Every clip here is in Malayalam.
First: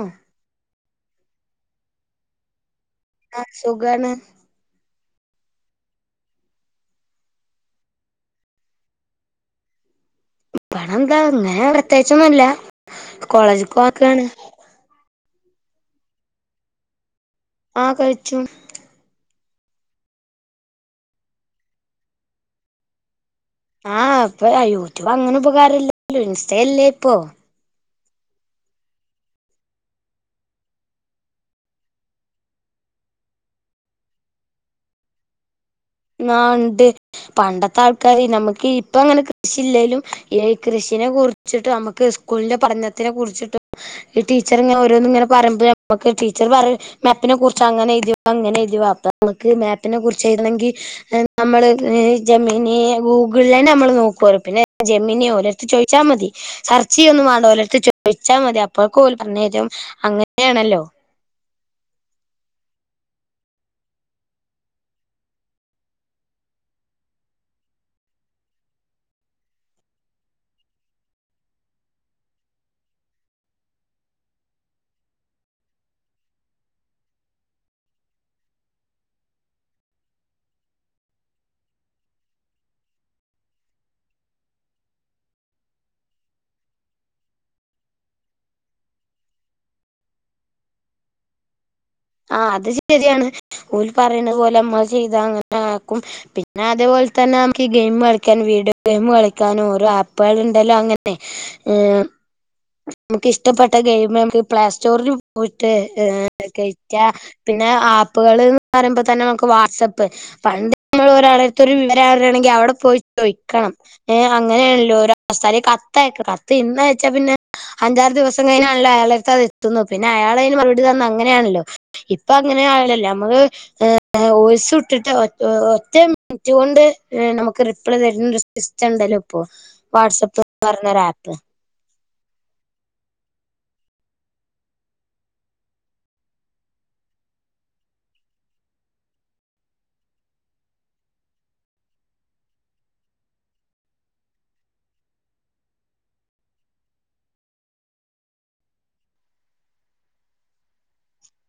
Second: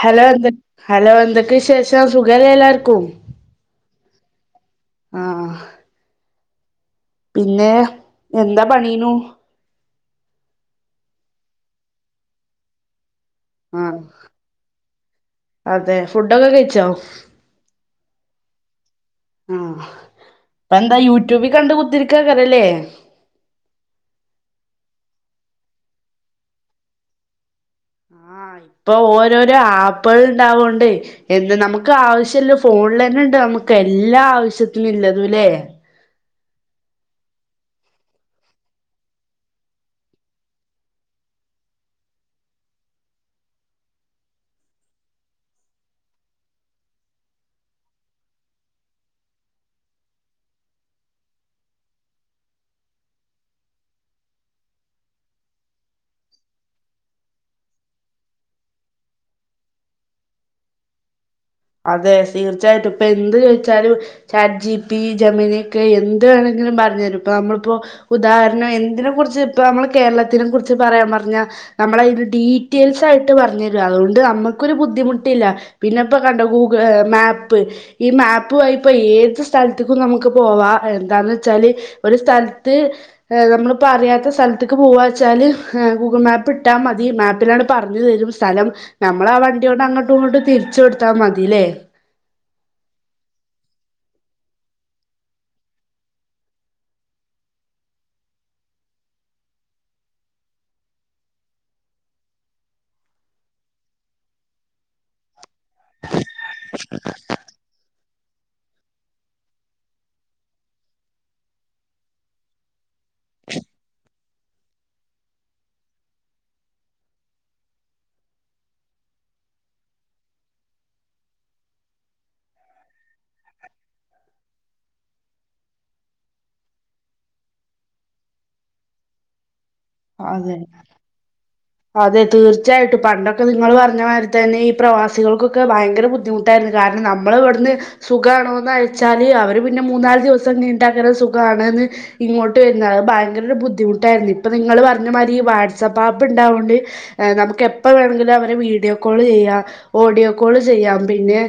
ഹലോ എന്ത ഹലോ എന്തക്കെ വിശേഷം സുഖല്ലെ എല്ലാർക്കും ആഹ് സുഖാണ് ആഹ് പിന്നെ എന്താ പണീനു ഇ പണം എന്താ ഇങ്ങനെ പ്രത്യേകിച്ചൊന്നല്ല കോളേജ്ക്ക പോവാൻ ആഹ് നിക്കാണ് അതെ ഫുഡൊക്കെ കഴിച്ചോ ആഹ് കഴിച്ചു ആഹ് ഇപ്പ എന്താ യൂട്യൂബി കണ്ട് കുത്തിരിക്കാക്കരെല്ലേ ആഹ് ഇപ്പൊ യൂട്യൂബ് അങ്ങനെ ഉപകാര ഇല്ലല്ലോ. ഇൻസ്റ്റല്ലേ ഇപ്പൊ ആഹ് ഇപ്പൊ ഓരോരോ ആപ്പെൾ ഇണ്ടാവോണ്ടെ എന്ത് നമുക്ക് ആവശ്യല്ല ഫോണിലെ ന്നെ ഇണ്ട് നമ്മ നമക്ക് എല്ലാ ആവശ്യത്തിനും ഇല്ലതുല്ലേ ന്നാഹ് ഇണ്ട്. പണ്ടത്തെ ആൾക്കാര് നമുക്ക് ഇപ്പ അങ്ങനെ കൃഷിയില്ലേലും ഈ കൃഷ കുറ്ച്ചിട്ടു നമക്ക് സ്കൂളിന്റെ പഠണത്തിനെ കുറിച്ചിട്ടും ഈ ടീച്ചർ ഇങ്ങനെ ഓരോന്നും ഇങ്ങനെ പറയുമ്പ നമുക്ക് ടീച്ചർ പറിം. മേപ്പിനെ കുറിച്ച് അങ്ങെനെ എഴുതിവ ഇങ്ങനെ എഴുതിവാ അപ്പൊ നമുക്ക് മാപ്പിനെ കുറിച്ച് എഴുതണെങ്കിൽ നമ്മള് ജമ്മീനി ഗൂഗിള്ലെന്നെ നമ്മൾ നോക്കു വാറ് പിന്നെ ജമ്മെനി ഓരോരുത്ത ചോദിച്ചാ മതി. സർ ചെയ്യന്നും മാണ്ട. ഓലെടുത്ത് ചോദിച്ചാൽ മതി അപ്പൊഴക്കോല് പറഞ്ഞെരും അങ്ങനെയാണല്ലോ ലോ അതെ തീർച്ചയായിട്ടും ഇപ്പൊ എന്ത് ചോയ്ച്ചാലും ചാറ്റ് ജി പി ജമെനീക്ക് എന്ത് വേണ എന്തിലും പറഞ്ഞരും ഇപ്പൊ നമ്മളിപ്പോ ഉദാഹരണം എന്തിനെ കുറിച്ച് ഇപ്പ നമ്മൾ കേരളത്തിനെ കുറിച്ച് പറയാൻ പറഞ്ഞാ നമ്മള അയ്ന് ഡീറ്റെയിൽസ് ആയിട്ട് പറഞ്ഞു തരു. അതോണ്ട്ണ്ട് നമ്മുക്കൊരു ബുദ്ധിമുട്ടില്ല പിന്നെ കണ്ട ഗൂഗിൾ മേപ്പ് ഈ മാപ്പ് വഴി ഏത് സ്ഥലത്ത്ക്കും നമുക്ക് പോവാ എന്താ ചാല് സ്ഥല്ത്ത് നമ്മളിപ്പോ അറിയാത്ത സ്ഥലത്ത്ക്ക് പോകച്ചാൽ മാപ്പ് ഇട്ടാ മതിമാപ്പിലാണ് പറഞ്ഞ്തരും. സ്ഥലം നമ്മൾ ആഹ വണ്ടിയോണ്ട് അങ്ങട്ടും ഇങ്ങട്ട് തിരിച്ച് കൊടു ഇട്ടാ മതില്ലേ ആഹ് അത് ശരിയാണ് ഓല് ര് പറിണ പോലെ നമ്മള് ചെയ്താ അങ്ങനെ ആക്കും പിന്നെ അതേപോലെ തന്നെ ന ഗെയിം കളിക്കാൻ വീഡിയോ ഗെയിം കളിക്ക ഓരോ ആപ്പേൾ ഇണ്ട വല്ലൊല്ലോ അങ്ങനെ നമുക്ക് ഇഷ്ടപ്പെട്ട ഗെയിം നമക്ക് പ്ലേസ്റ്റോറി ഉട്ട് ഏഹ് കഴറ്റ പ പിന്നെ ആപ്പുകള് ഇന്ന് പറയുമ്പ തന്നെ നമുക്ക് വാട്സപ്പ് പണ്ട് മ്മ ഒരാളര്ത് ഒരു വിവര അറ്ണെങ്കിൽ അവടെ പോയി ചോയിക്കണം. അങ്ങനെയേണല്ലോ അവസ്ഥ. കത്ത് ഇന്ന് വെച്ചാൽ പിന്നെ അഞ്ചാറ് ദിവസംഴിഞ്ഞാണല്ലോ അയാള അടുത്ത്ത് എത്തുന്നു അയാളയ്ന് മുപടി തന്ന അങ്ങനേണല്ലോ. ഇപ്പൊ അങ്ങനെ ആവുലല്ലേ. നമ്മള് ഓയിസിട്ടിട്ട് ഒറ്റ മിനിട്ട് ഇണ്ട് നമുക്ക് റിപ്ലെ തരുന്നൊരു സിസ്റ്റം ഇണ്ടല്ലോ ഇപ്പൊ? വാട്സആപ്പ് അതെ പറഞ്ഞൊരു ആപ്പ്. അതെ തീർച്ചയായിട്ടും പണ്ടൊക്കെ നിങ്ങൾ പറഞ്ഞ മായ്രീതന്നെ ഈ പ്രവാസികൾക്കൊക്കെ ഭയങ്കെര ബുദ്ധിമുട്ടായിര്ന്നു കാരണം നമ്മൾ ഇവിടുന്ന് സുഖമാണോന്ന് അയച്ചാൽ അവര് പിന്നെ മൂന്നാല് ദിവസം നീണ്ടാക്കരു സുഖമാണ്. ഇങ്ങോട്ട് വര അത് ഭയങ്കര ബുദ്ധിമുട്ടായിരുന്നു ഇപ്പൊ നിങ്ങള്ൾ പറഞ്ഞ മാതിരി ഈ വാട്സ്ആപ്പ് ആപ്പ് ഉണ്ടാ നമുക്ക് എപ്പ വേണമെങ്കിലും അവരെ വീഡിയോ കോള് ചെയ്യാം ഓഡിയോ കോള് ചെയ്യാം പിന്നെ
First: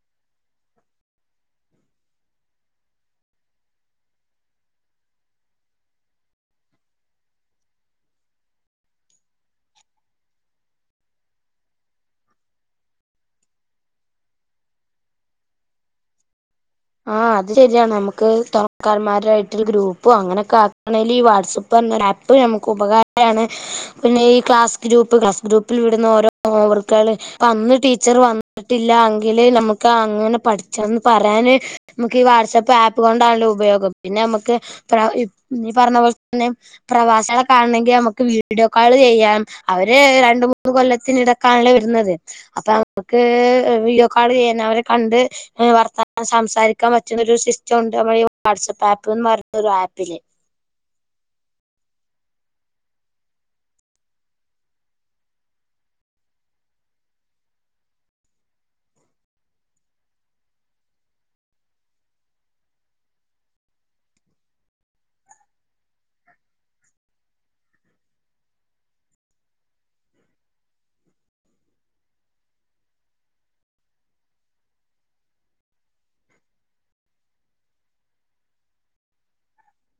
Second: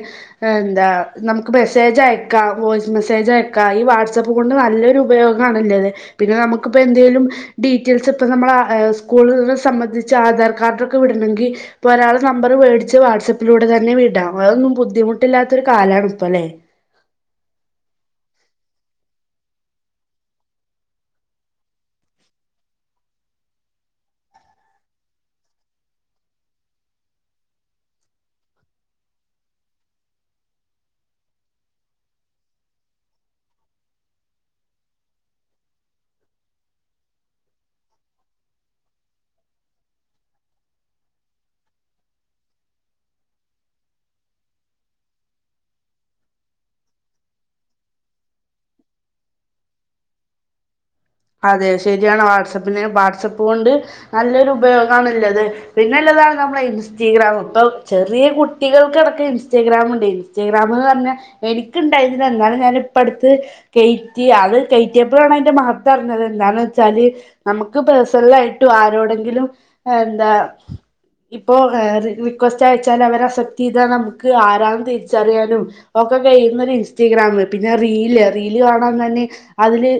എന്താ നമുക്ക് മെസ്സേജ് അയക്കാം വോയ്സ് മെസ്സേജ് അയക്കാം ഈ വാട്സആപ്പ് കൊണ്ട് നല്ലൊരു ഉപ ഉപയോഗണല്ലത് പിന്നെ നമുക്കിപ്പോ എന്തെങ്കലും ഡീറ്റെയിൽസ് ഇപ്പ നമ്മക്ക് സ്കൂള സംബന്ധി ആധാർ കാർഡ് ഒക്കെ വിടണമെങ്കി ഒരാള് നമ്പർ മേടിച്ച് വാട്സആപ്പിലൂടെ തന്നെ വിടാം അതൊന്നും ബുദ്ധിമു ബുദ്ധിമുട്ടില്ലാത്ത ഒരു കാലമാണ് ഇപ്പ അല്ലേ? ആഹ അത് ശരിയാണ് നമുക്ക് തൊണക്കാർമാരുായിട്ട ഗ്രൂപ്പും അങ്ങനെക്കെ ആണെങ്കി ഇ വാട്സപ്പ്. പ്പ് നമു ഉപകാരമാണ് പിന്നെ ഈ ക്ലാസ് ഗ്രൂപ്പ് ക്ലാസ് ഗ്രൂപ്പിൽ വിടുന്ന ഓരോ അ അന്ന് ടീച്ചർ വന്നിട്ടില്ല എങ്കിൽ നമുക്ക് അങ്ങനെ പഠിച്ചന്ന് പറയാണ് നമുക്ക് ഈ വാട്സ്ആപ്പ് ആപ്പ് കൊണ്ടാണല്ലോ ഉപയോഗം പിന്നെ നമുക്ക് ഈ പറഞ്ഞ പോലെ തന്നെ. പ്രവാസികളകാണെങ്കിൽ നമുക്ക് വീഡിയോ കോള് ചെയ്യാം അവര് രണ്ട മൂന്ന് കൊല്ലത്തിനി ഇടക്ക വരുന്നത് അപ്പ അവക്ക് വീഡിയോകള് ചെയ അവരെ കണ്ട് വർത്താനം. സംസാരിക്കാൻ പറ്റുന്ന ഒരു സിസ്റ്റം ഉണ്ട് നമ്മള് ഈ വാട്സ്സആപ്പ് ആപ്പ്ന്ന് പറഞ്ഞൊ ഒരു ആപ്പില്. അതെ ശരിയാണ് വാട്സആപ്പിന് വാട്സപ്പ് കൊണ്ട് നല്ലൊരു ഉപയോഗണല്ലത് പിന്നെ താണ് നമ്മുടെ ഇൻസ്റ്റഗ്രാം ഇപ്പം ചെറിയ കുട്ടികൾക്ക്ക്കടക്ക ഇൻസ്റ്റഗ്രാമുണ്ട് ഇൻസ്റ്റഗ്രാമന്ന് പറന്ന എനിക്കുണ്ടായിന്നില്ല എന്നാലും ഞാനിപ്പ അടുത്ത് കയറ്റി അത് കയറ്റിയപ്പോഴാണ് അതിന്റെ മഹ പറഞ്ഞത് എന്താന്ന് വെച്ചാല് നമുക്ക് പേഴ്സണല ആയിട്ടും ആരോടെങ്കിലും എന്താ? ഇപ്പൊ റിക്വസ്റ്റ് അയച്ചാൽ അവർ അക്സെപ്റ്റ് ചെയ്താൽ നമുക്ക് ആരാണ തിരിച്ചറിയാനും പ്പം കഴ ഇൻസ്റ്റഗ്രാാം പിന്നെ റീല് റീല് കാണാൻ തന്നെ അതില്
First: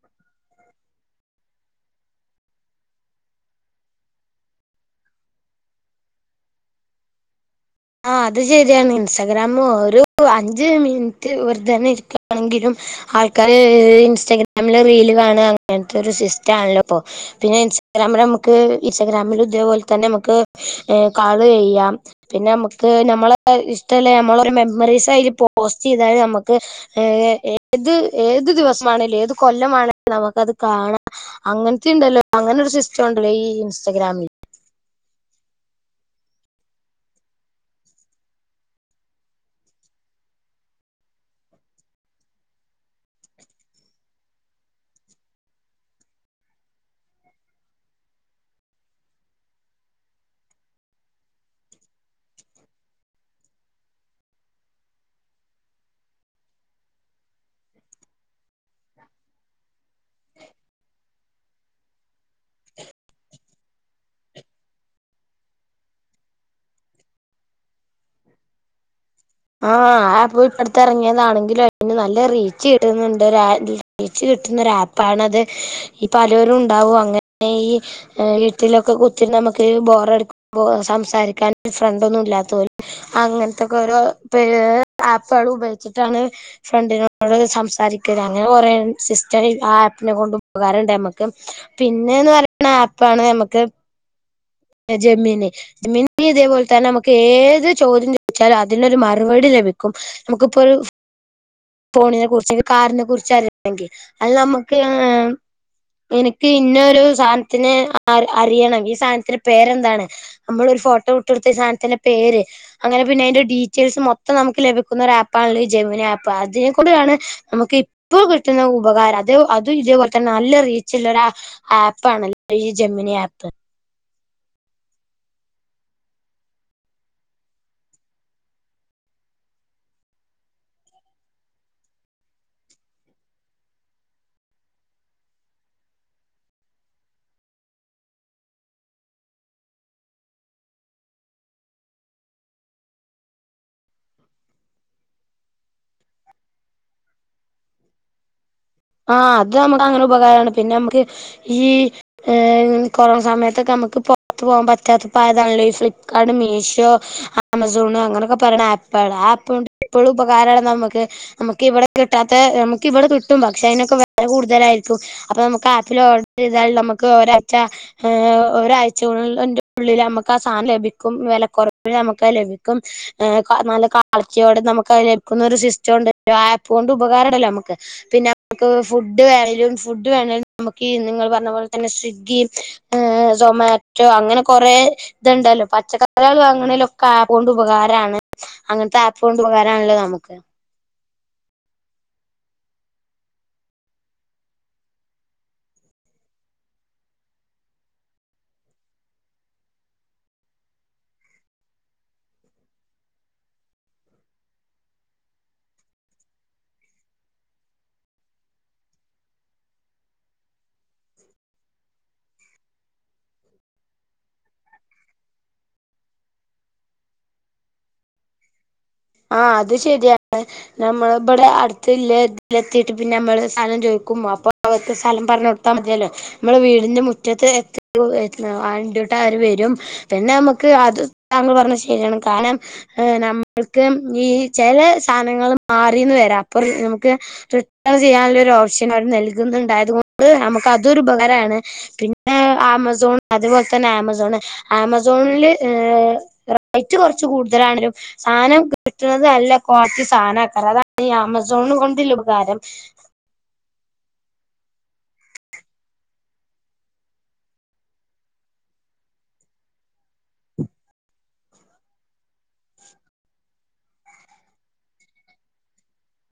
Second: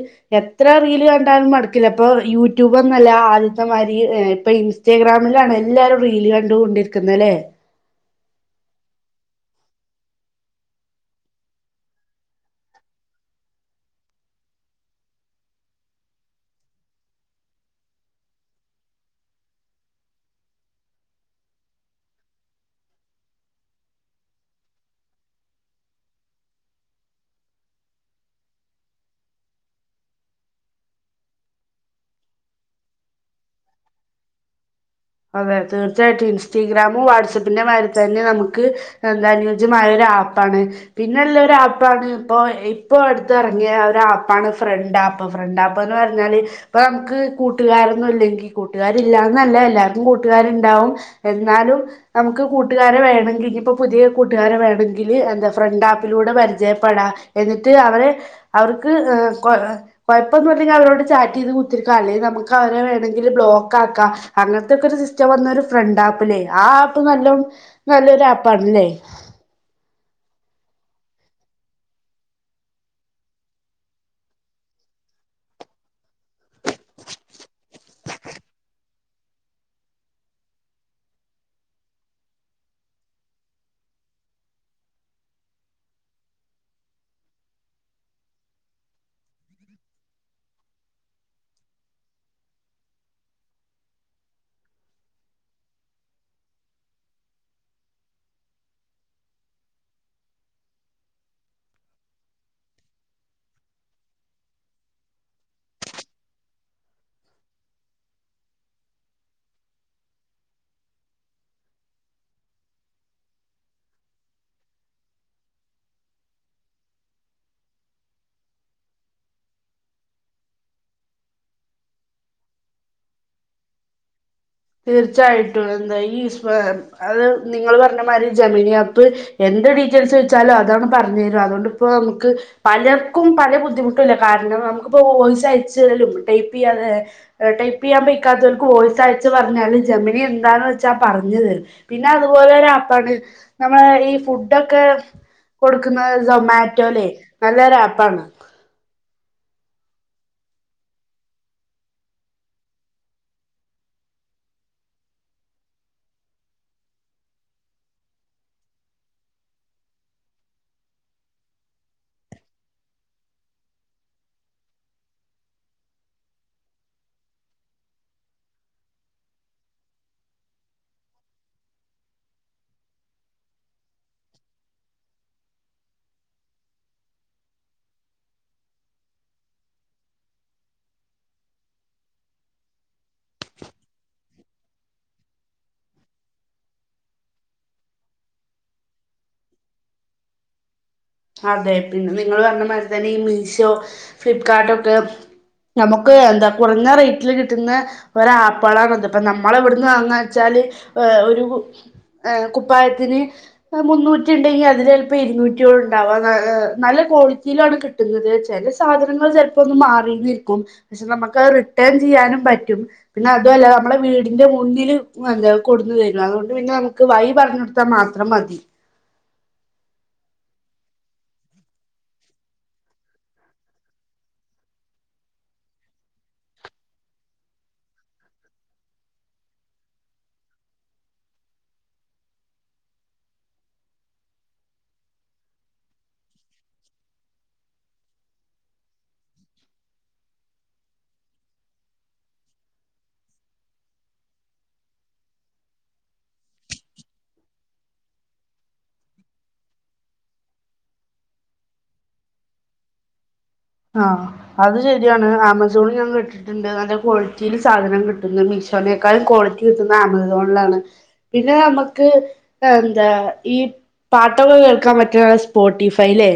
ഇത്ര റീൽ കണ്ടാലും മടക്കില്ല ഇപ്പോൾ യൂട്യൂബ്ന്നല്ല ആദ്യത്തെമാരി ഇപ്പൾ ഇൻസ്റ്റാഗ്രാമിലാണ്. എല്ലാരും റീൽ കണ്ട് കൊണ്ടിരിക്കുന്നല്ലേ. ആ അത് ശരിയാണ് ഇൻസ്റ്റഗ്രാാം ഒരു അഞ്ച് മിനിറ്റ് വെറുതനെ ഇരിക്കുകയാണെങ്കിലും. ആൾക്കാാര് ഇൻസ്റ്റാഗ്രാമില് റീല് വേണെ അങ്ങനത്തെ ഒരു സിസ്റ്റം ആണല്ലോ പിന്നെ. ക്യാമ നമുക്ക് ഇൻസ്റ്റഗ്രാമിൽ ഇതേപോലെ തന്നെ നമക്ക് കാള് ചെയ്യാം പിന്നെ നമുക്ക് നമ്മളെ ഇഷ്ടല്ല നമ്മളരു മെമ്മറീസ് അയിൽ പോസ്റ്റ് ചെയ്തൽ നമ്മുക്ക് ഏത് ഏത് ദിവസമാണേലും ഏത് കൊല്ലമാണേലും നമുക്കത് കാണാം അങ്ങനത്ത ഉണ്ടല്ലോ അങ്ങനെ ഷ്ടണ്ടല്ലോ ഈ ഇൻസ്റ്റാഗ്രാമിൽ അതെ തീർച്ചയായിട്ടും ഇൻസ്റ്റാഗ്രാമും വാട്സആപ്പിന്റെ മാാര് തന്നെ നമുക്ക് എന്താനുയോജ്യമായ ആപ്പാണ് പിന്നെള്ള ആപ്പാണ് ഇപ്പ ഇപ്പോ എടുത്ത് ഇറങ്ങിയ ഒരു ആപ്പാണ് ഫ്രണ്ട് അപ്പൊ ഫ്രണ്ട് അപ്പന്ന് പറഞ്ഞാല് ഇപ്പൊ നമുക്ക് കൂട്ടുകാരൊന്നും ഇല്ലെങ്കിൽ കൂട്ടുകാാരല്ലാന്നല്ലല്ല കൂട്ടുകാരുണ്ടാവും എന്നാലും നമുക്ക് കൂട്ടുകാര് വേണെങ്കി ഇനിയിപ്പോ പുതിയ കൂട്ടുകാരെ വേണങ്കിൽ. എന്താ ഫ്രണ്ട് ആപ്പിലൂടെ പരിചയപ്പെടാം എന്നിട്ട് അവരെ അവർക്ക് കൊയ്പ്പൊന്നില്ലേങ്കിൽ അവരോട് ചാറ്റ് ചെയ്ത് കുത്തിരിക്കാം അല്ലെങ്ക നമുക്ക് അവരെ വേണമെങ്കിൽ ബ്ലോക്ക് ആക്കാം അങ്ങനെ. അതൊക്ക ഒരു സിസ്റ്റം വന്ന ഒരു ഫ്രണ്ട് ആപ്പ്ല്ലേ ആ ആപ്പ് നല്ല നല്ലൊരു ആപ്പ് ണല്ലേ? ആഹ് ആ ആപ്പ് ഇപ്പടുത്തെ ഇറങ്ങിയതാണെങ്കിലും അതിന് നല്ല റീച്ച് കിട്ടുന്നുണ്ട് കിട്ടുന്നരാപ്പണത് ഈ പലരും ഉണ്ടാവും അങ്ങനെ ഈ വീട്ടിലൊക്കെ കുത്തി. നമുക്ക് ബോറടു സംസാരിക്കാൻ ഫ്രണ്ട് ഒന്നും ഇല്ലാത്ത പോലെ അങ്ങനത്തൊക്കെ ഓരോ ആപ്പുകൾ ഉപയോഗിച്ചിട്ടാണ് ഫ്രണ്ടിനോട് സംസാരിക്കുന്നത് അങ്ങനെ കുറെേ സിസ് ആപ്പിനെ കൊണ്ട് ഉപകാരുണ്ട് നമ്മുക്ക് പിന്നെന്ന് പറയണ ആപ്പാണ് നമ്മക്ക് ജമ്മീന് ജമീനി ഇതേപോലെ തന്നെ നമുക്ക് ഏത് ചോദ്യം ചോദിച്ചാലും അതിനൊരു മറപടി ലഭിക്കും നമുക്കിപ്പോ ഒരു ഫോണിനെ കുറിച്ച് കാറിനെ കുറിച്ച് അറിയണെങ്കി അത് നമ്മക്ക്. [unintelligible] എനിക്ക് ഇന്ന ഒരു സാനത്തിനെ അർ അറിയണം ഈ സാനത്തിന്റെ പേരെന്താണ് നമ്മളൊ ഫോട്ടോ വിട്ടൊടുത്ത ഈ സാനത്തിന്റെ പേര് അങ്ങനെ പിന്നെ അയിന്റെ ഡീ ചെൽസം മൊത്തം നമുക്ക് ലഭിക്കുന്ന ഒരാപ്പാൻള് ഈ ജമുനാപ്പ് അതിനെക്കൊണ്ടിയാണ് നമക്ക് ഇപ്പ കിട്ടുന്ന. ഉപകാരം അത് അത് ഇതേപോൽ തന്നെ നല്ല റീച്ചുള്ളരാ ആ ആപ്പ് ആണല്ല ഈ ജമ്നി ആപ്പ്. തീർച്ചയായിട്ടും എന്താ ഈ [unintelligible] അത് നിങ്ങൾ പറഞ്ഞ മാതിരി ഈ ജമ്നിയാപ്പ് എ ന്ത്‌ ഡീറ്റെയിൽസോയിച്ചാലു അതാണ്ട് പർഞെരും അതോണ്ട്പ്പോ മ്മക്ക് പലർക്കും പല ബുദ്ധിമുട്ടില്ല കാരണം. നമുക്കിപ്പോ വോയിസ് അയച്ചലും ടൈപ്പെയ്യാതെ എ ടൈപ്പെയ്യ [unintelligible] വോയിസ്‌ അ ന്ത്‌ പർഞ്ഞാലു ജമ്നി എന്താന്ന് വെച്ചാ പറഞ്ഞ് തരും പിന്നെ അതുപോലെ ഒരാപ്പാണ് നമ്മള ഈ ഫുഡൊക്കെ കൊടുക്കുന്നത് സൊമാറ്റോൽ നല്ലൊരു ആപ്പാണ്. ആ അത് നമ്മക്കങ്ങനെ ഉപകാരാണ് പിന്നെ മ്മക്ക് ഈ ഏ കൊറെ സമയത്തൊക്കെ മ്മക്ക്. പ്പൊ പൊറത്ത് പോൻ പറ്റാത്ത പ്പായതണല്ലോ ഫ്ലിപ്കാട്ട്, മീഷോ, ആ ആമസോണ്, അങ്ങനൊക്കെ പറിണ ആ പ്പ ആ ആപ്പോണ്ട് പ്പളും ഉപകാരാണ് മ്മക്ക് മ്മക്ക് ഇവിടെ കിട്ടാത്തെ മ്മക്ക് ഇവിടെ കിട്ടും പ ക്ഷെ അയിനൊക്കെ വെല കൂടുതലായിരിക്കും അപ്പൊ മ്മക്ക് ആപ്പിൽ ഓഡറെയ്താൽ നമക്ക് ഒരാച്ച. ഒരായ്ചഉളന്റെ ന്റെ ഉള്ളിൽ മ്മക്ക് ആ സാനം ലഭിക്കും വെലക്കൊറവി നമക്കത് ലഭിക്കും ഏ ആ നല്ല [unintelligible] നമുക്കത് ലഭിക്കുന്ന ഒരു സിസ്റ്റം ഉണ്ട് [unintelligible] ആപ്പ് കൊണ്ട് ഉപകാരംണ്ടല്ലോ മ്മക്ക് പിന്നെ. നമുക്ക് ഫുഡ് വേണലും ഫുഡ് വേണെലും നമുക്കീ നിങ്ങ പറഞ്ഞ പോലെ തന്നെ സ്വിഗ്ഗിയും മ് ഏ സൊമാറ്റോ അങ്ങനെ കൊറെ ഇതുണ്ടല്ലോ പച്ചക്കറിയാള് വാങ്ണീലൊക്കെ ആ ആപ്പോണ്ട് ഉപകാരാണ്. അങ്ങൻത്തെ ആപ്പോണ്ട് ഉപകാരണല്ലോ നമുക്ക്. അതെ പിന്നെ നിങ്ങൾ പറഞ്ഞ മാരി തന്നെ ഈ മീഷോ, ഫ്ലിപ്കാട്ടൊക്കെ. നമുക്ക് എന്താ കുറഞ്ഞ റേറ്റിൽ കിട്ടുന്ന ഒരാപ്പാളാണത് ഇപ്പ നമ്മള ഇവിട്ന്ന് വാങ്ങാച്ചാല്. [unintelligible] ഏ ഒരു. ഏ കുപ്പായത്തിന് മുന്നൂറ്റി ണ്ടെങ്കി അതിലെല്പ്പം ഇരുന്നൂറ്റിയോ [unintelligible] നല്ല ക്വാളിറ്റിയിലാണ് കിട്ടുന്നത് ചെല സാധനങ്ങൾ ചെലപ്പൊന്ന് മാറിന്നിരിക്കും. ക്ഷെ നമ്മക്കത് റിട്ടേൺ ചെയ്യാനും പറ്റും പിന്നെ അതുല്ല നമ്മുടെ വീടിന്റെ മുന്നിൽ എന്ത കൊ [unintelligible] നമുക്ക് വൈ പറഞ്ഞൊടുത്താ മാത്രം മതി. ആ അത് ശെരിയാണ് നമ്മൾ ഇബടെ അടുത്ത്ല്ലെ ഇതിലെത്തിട്ട് പിന്നെ മ്മള് സാധനം ചോയിക്കും. അപ്പൊ [unintelligible] സ്ഥലം പറഞ്ഞ്ടുത്താ മതിയല്ലോ മ്മൾ വീടിന്റെ മുറ്റത്ത്. [unintelligible] ര് വരും പിന്നെ മ്മക്ക് അത് താങ്കൾ പറഞ്ഞ ശെരിയാണ് കാരണം ഏ നമ്മ [unintelligible] ഈ ചെല സാനങ്ങൾ മാറിന്ന് വരാം അപ്പ ർ നമ്മക്ക് റിട്ടേ ചെയ്യാനുള്ളൊര് [unintelligible] നൽകുന്നുണ്ടായത്കൊണ്ട് നമുക്ക് അതുരുപകാരാണ് പിന്നെ ഏ ആമസോൺ അത് പോൽ തന്നെ ആമസോണ് ആമസോണില് ഏ റേറ്റ് കൊറച്ച് കൂടുതലാണിലും സാനം. കിട്ട്ണത് ന്നല്ല ക്വാള്റ്റി സാനേക്കാരം അതാണ് ഈ ആമസോണ് കൊണ്ട്ള്ള ഉപകാരം. ആ അത് ശെരിയാണ് ആമസോണിൽ ഞാൻ കേട്ടിട്ട്ണ്ട് നല്ല ക്വാളിറ്റീല് സാധനം കിട്ടുന്ന് മ് ഷോനേക്കാളും ക്വാളിറ്റി കിട്ടുന്ന ആമസോണിലാണ് പിന്നെ മ്മക്ക് എന്താ ഈ. പാട്ടൊക്കെ കേൾക്കാൻ പറ്റ്ണാ സ്പോട്ടിഫൈ ല്ലേ?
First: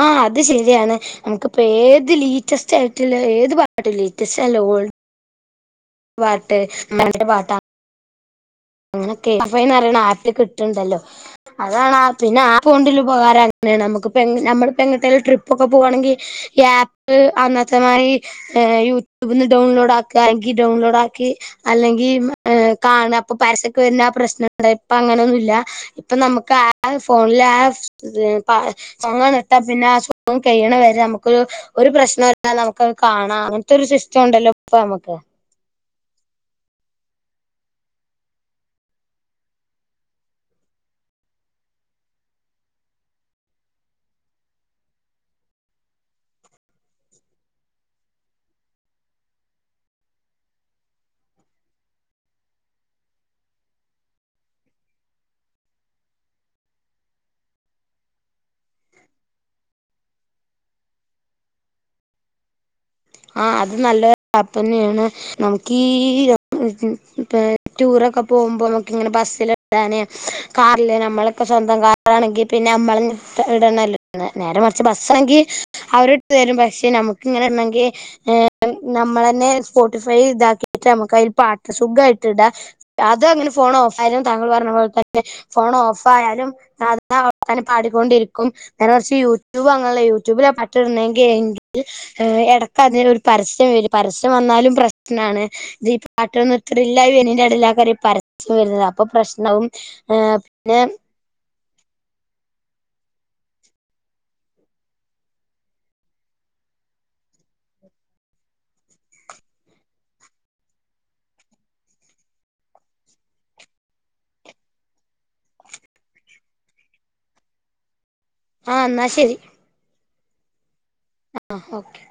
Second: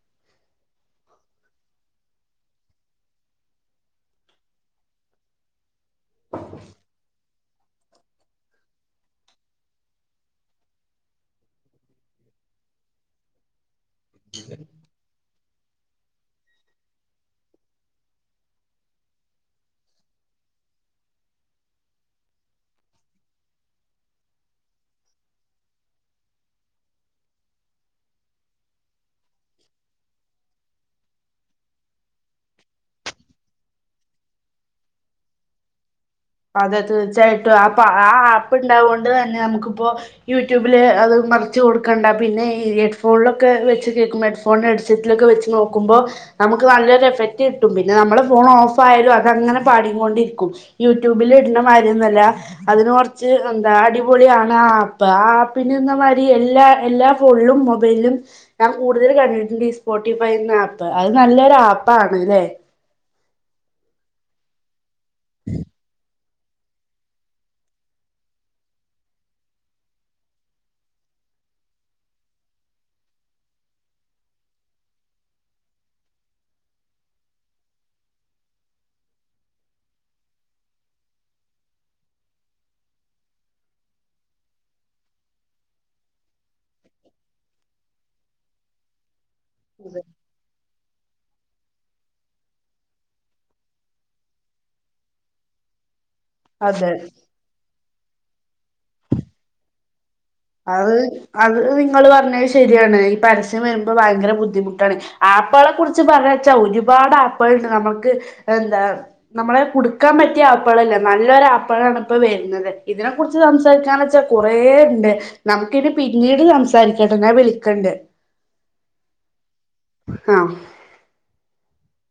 ആ അത് ശെരിയാണ് ഞ്ഞംക്കിപ്പ ഏത് ലീറ്റസ്റ്റായിട്ടുള്ള ഏത് പാട്ടു ലേറ്റസ്റ്റാ ഓൾ പാട്ട് മറ്റെ പാട്ടാ. അങ്ങനെ കെ എഫ് ഐ ന്ന് പറിണ ആപ്പിൽ കിട്ട്ണ്ടല്ലോ അതാണ് ആ പിന്നെ ആപ്പോണ്ട്ല്ലെ ഉപകാര ഏ നമുക്ക്പ്പ എങ് നമ്മള്പെങ്ങേട്ടേലു ട്രി പ്പൊക്കെ പോവാണെങ്കി ഈ ആപ്പ് അന്നത്തെമാതി ഏ യൂട്യൂബ്ന്ന് ഡൗൺലോഡ് ആക്ക ഈ ഡൺലോഡാക്കി അല്ലെങ്കി ഏ കാണാ ഇപ്പൊ പരസ്യക്ക വര്ന ആ പ്രശ്ന [unintelligible] ഇപ്പ അങ്ങനെൊന്നുല്ല്യ ഇപ്പ നമുക്ക് ആരെ ഫോണില ആ [unintelligible] മ്മക്കൊരു ഒരു പ്രശ്നുല്ല നമുക്ക് കാണ ആ അങ്ങൻതൊര് ഒരു സിസ്റ്റം ഉണ്ടല്ലോ ഇപ്പ മ്മക്ക്. അതെ തീർച്ചയായിട്ടും ആപ്പ് അ ആ ആപ്പ് ഉണ്ടാവുണ്ട് ന്നെ നമുക്കിപ്പോ യൂട്യൂബില് എ അത് മറിച്ച് കൊടുക്കണ്ട പിന്നെ ഈ ഹെഡ്ഫോണിലൊക്കെ വെച്ച് കേക്കുമ്പോ ഹെഡ്ഫോണ്, ഹെഡ്സെറ്റിലൊക്കെ വെച്ച് നോക്കുമ്പോ. നമുക്ക് നല്ലൊരു എഫക്ട് കിട്ടും പിന്നെ നമ്മളെ ഫോൺ ഓഫ് ആയാലും അത് അങ്ങനെ പാടികൊണ്ടിര്ക്കും യു റ്റൂബില് ഇട്ണ മാരിയൊന്നുഅല്ല അതിന് കൊറച്ച് ന്താ അടിപൊളിയാണ് ആ ആപ്പ് ആ ആപ്പിന്. മാരി എല്ലാ എല്ലാ ഫോണിലും മൊബൈൽലും ഞാ കൂടുതൽ കണ്ടിട്ടുണ്ട് ഈ സ്പോട്ടിഫൈ എന്നാപ്പ്. അത് നല്ലൊരു ആപ്പാണ് അല്ലേ ആഹ് അത് നല്ല ഒര് ആപ്പന്നെണ് നമുക്ക് ഈ ച്ച് പെ ടൂറൊക്കെ പോകുമ്പോ നമുക്ക് ഇങ്ങനെ ബസ്സല് ഇത്താനേ കാറില് നമ്മള് ഇപ്പ സ്വന്തം കാറാണെങ്കി പിന്നെ നമ്മള് ഇടണല്ലോ നേരെ മറിച്ച് ബസ്സാണെങ്കി അവര് ഇട്ട് - രും പക്ഷെ നമുക്ക ഇങ്ങനെ ഉണ്ടെങ്കി ഏഹ് നമ്മളന്നെ സ്പോട്ടിഫൈ ഇതാക്കിട്ട് നമ്മക്ക് അതില് പാട്ട് സുഖായിട്ട് ഇടാ അത് അങ്ങനെ സ്പോ ഫോൺ ഓഫായാലും താങ്കൾ പറഞ്ഞ പോലെ തന്നെ ഫോൺ ഓഫ് ആയാലും [unintelligible] തന്നെ പാടിക്കൊണ്ടിരിക്കും ഞാൻ കുറച്ച് യൂട്യൂബ് അങ്ങനെയുള്ള യൂട്യൂബില പട്ടിടണെങ്കിൽ എങ്കിൽ ഏഹ് എട അതിന് ഒരു പരസ്യം വരും പരസ്യം വന്നാലും പ്രശ്നാണ് ഇതിപ്പ പാട്ടൊന്നും അതെ നിർത്തലില്ല ഈ വന്നിന്റെ ഇടെല് ആക്കാരി പരസ്യം വരുന്നതാ അപ്പൊ പ്രശ്നാവും പിന്നെ അത് അത് അത് നിങ്ങള് പറഞ്ഞത് ശരിയാണ് ഈ പരസ്യം വരുമ്പോ ഭയങ്കര ബുദ്ധിമുട്ടാണ് ആപ്പ്‌കളെ കുറിച്ച് പറഞ്ഞ വെച്ച ഒര് ഒരുപാട് ആപ്പ്‌കൾ ഇണ്ട് നമ്മക്ക് എന്താ നമ്മളെ കുടുക്കാൻ പറ്റിയ ആപ്പുകളല്ലേ നല്ലരു ആപ്പ്‌ അപ്പോഴാണ് ഇപ്പ വരുന്നത് ഇതിനെ കുറിച്ച് സംസാരിക്കാന്ന് വെച്ചാ കുറേ ഉണ്ട് നമുക്കിനി പിന്നീട് സംസാരിക്കാട്ടോ ഞാൻ വിളിക്കണ്ട് ആഹ് എന്നാ ശരി ആഹ് ആഹ് ഓക്കെ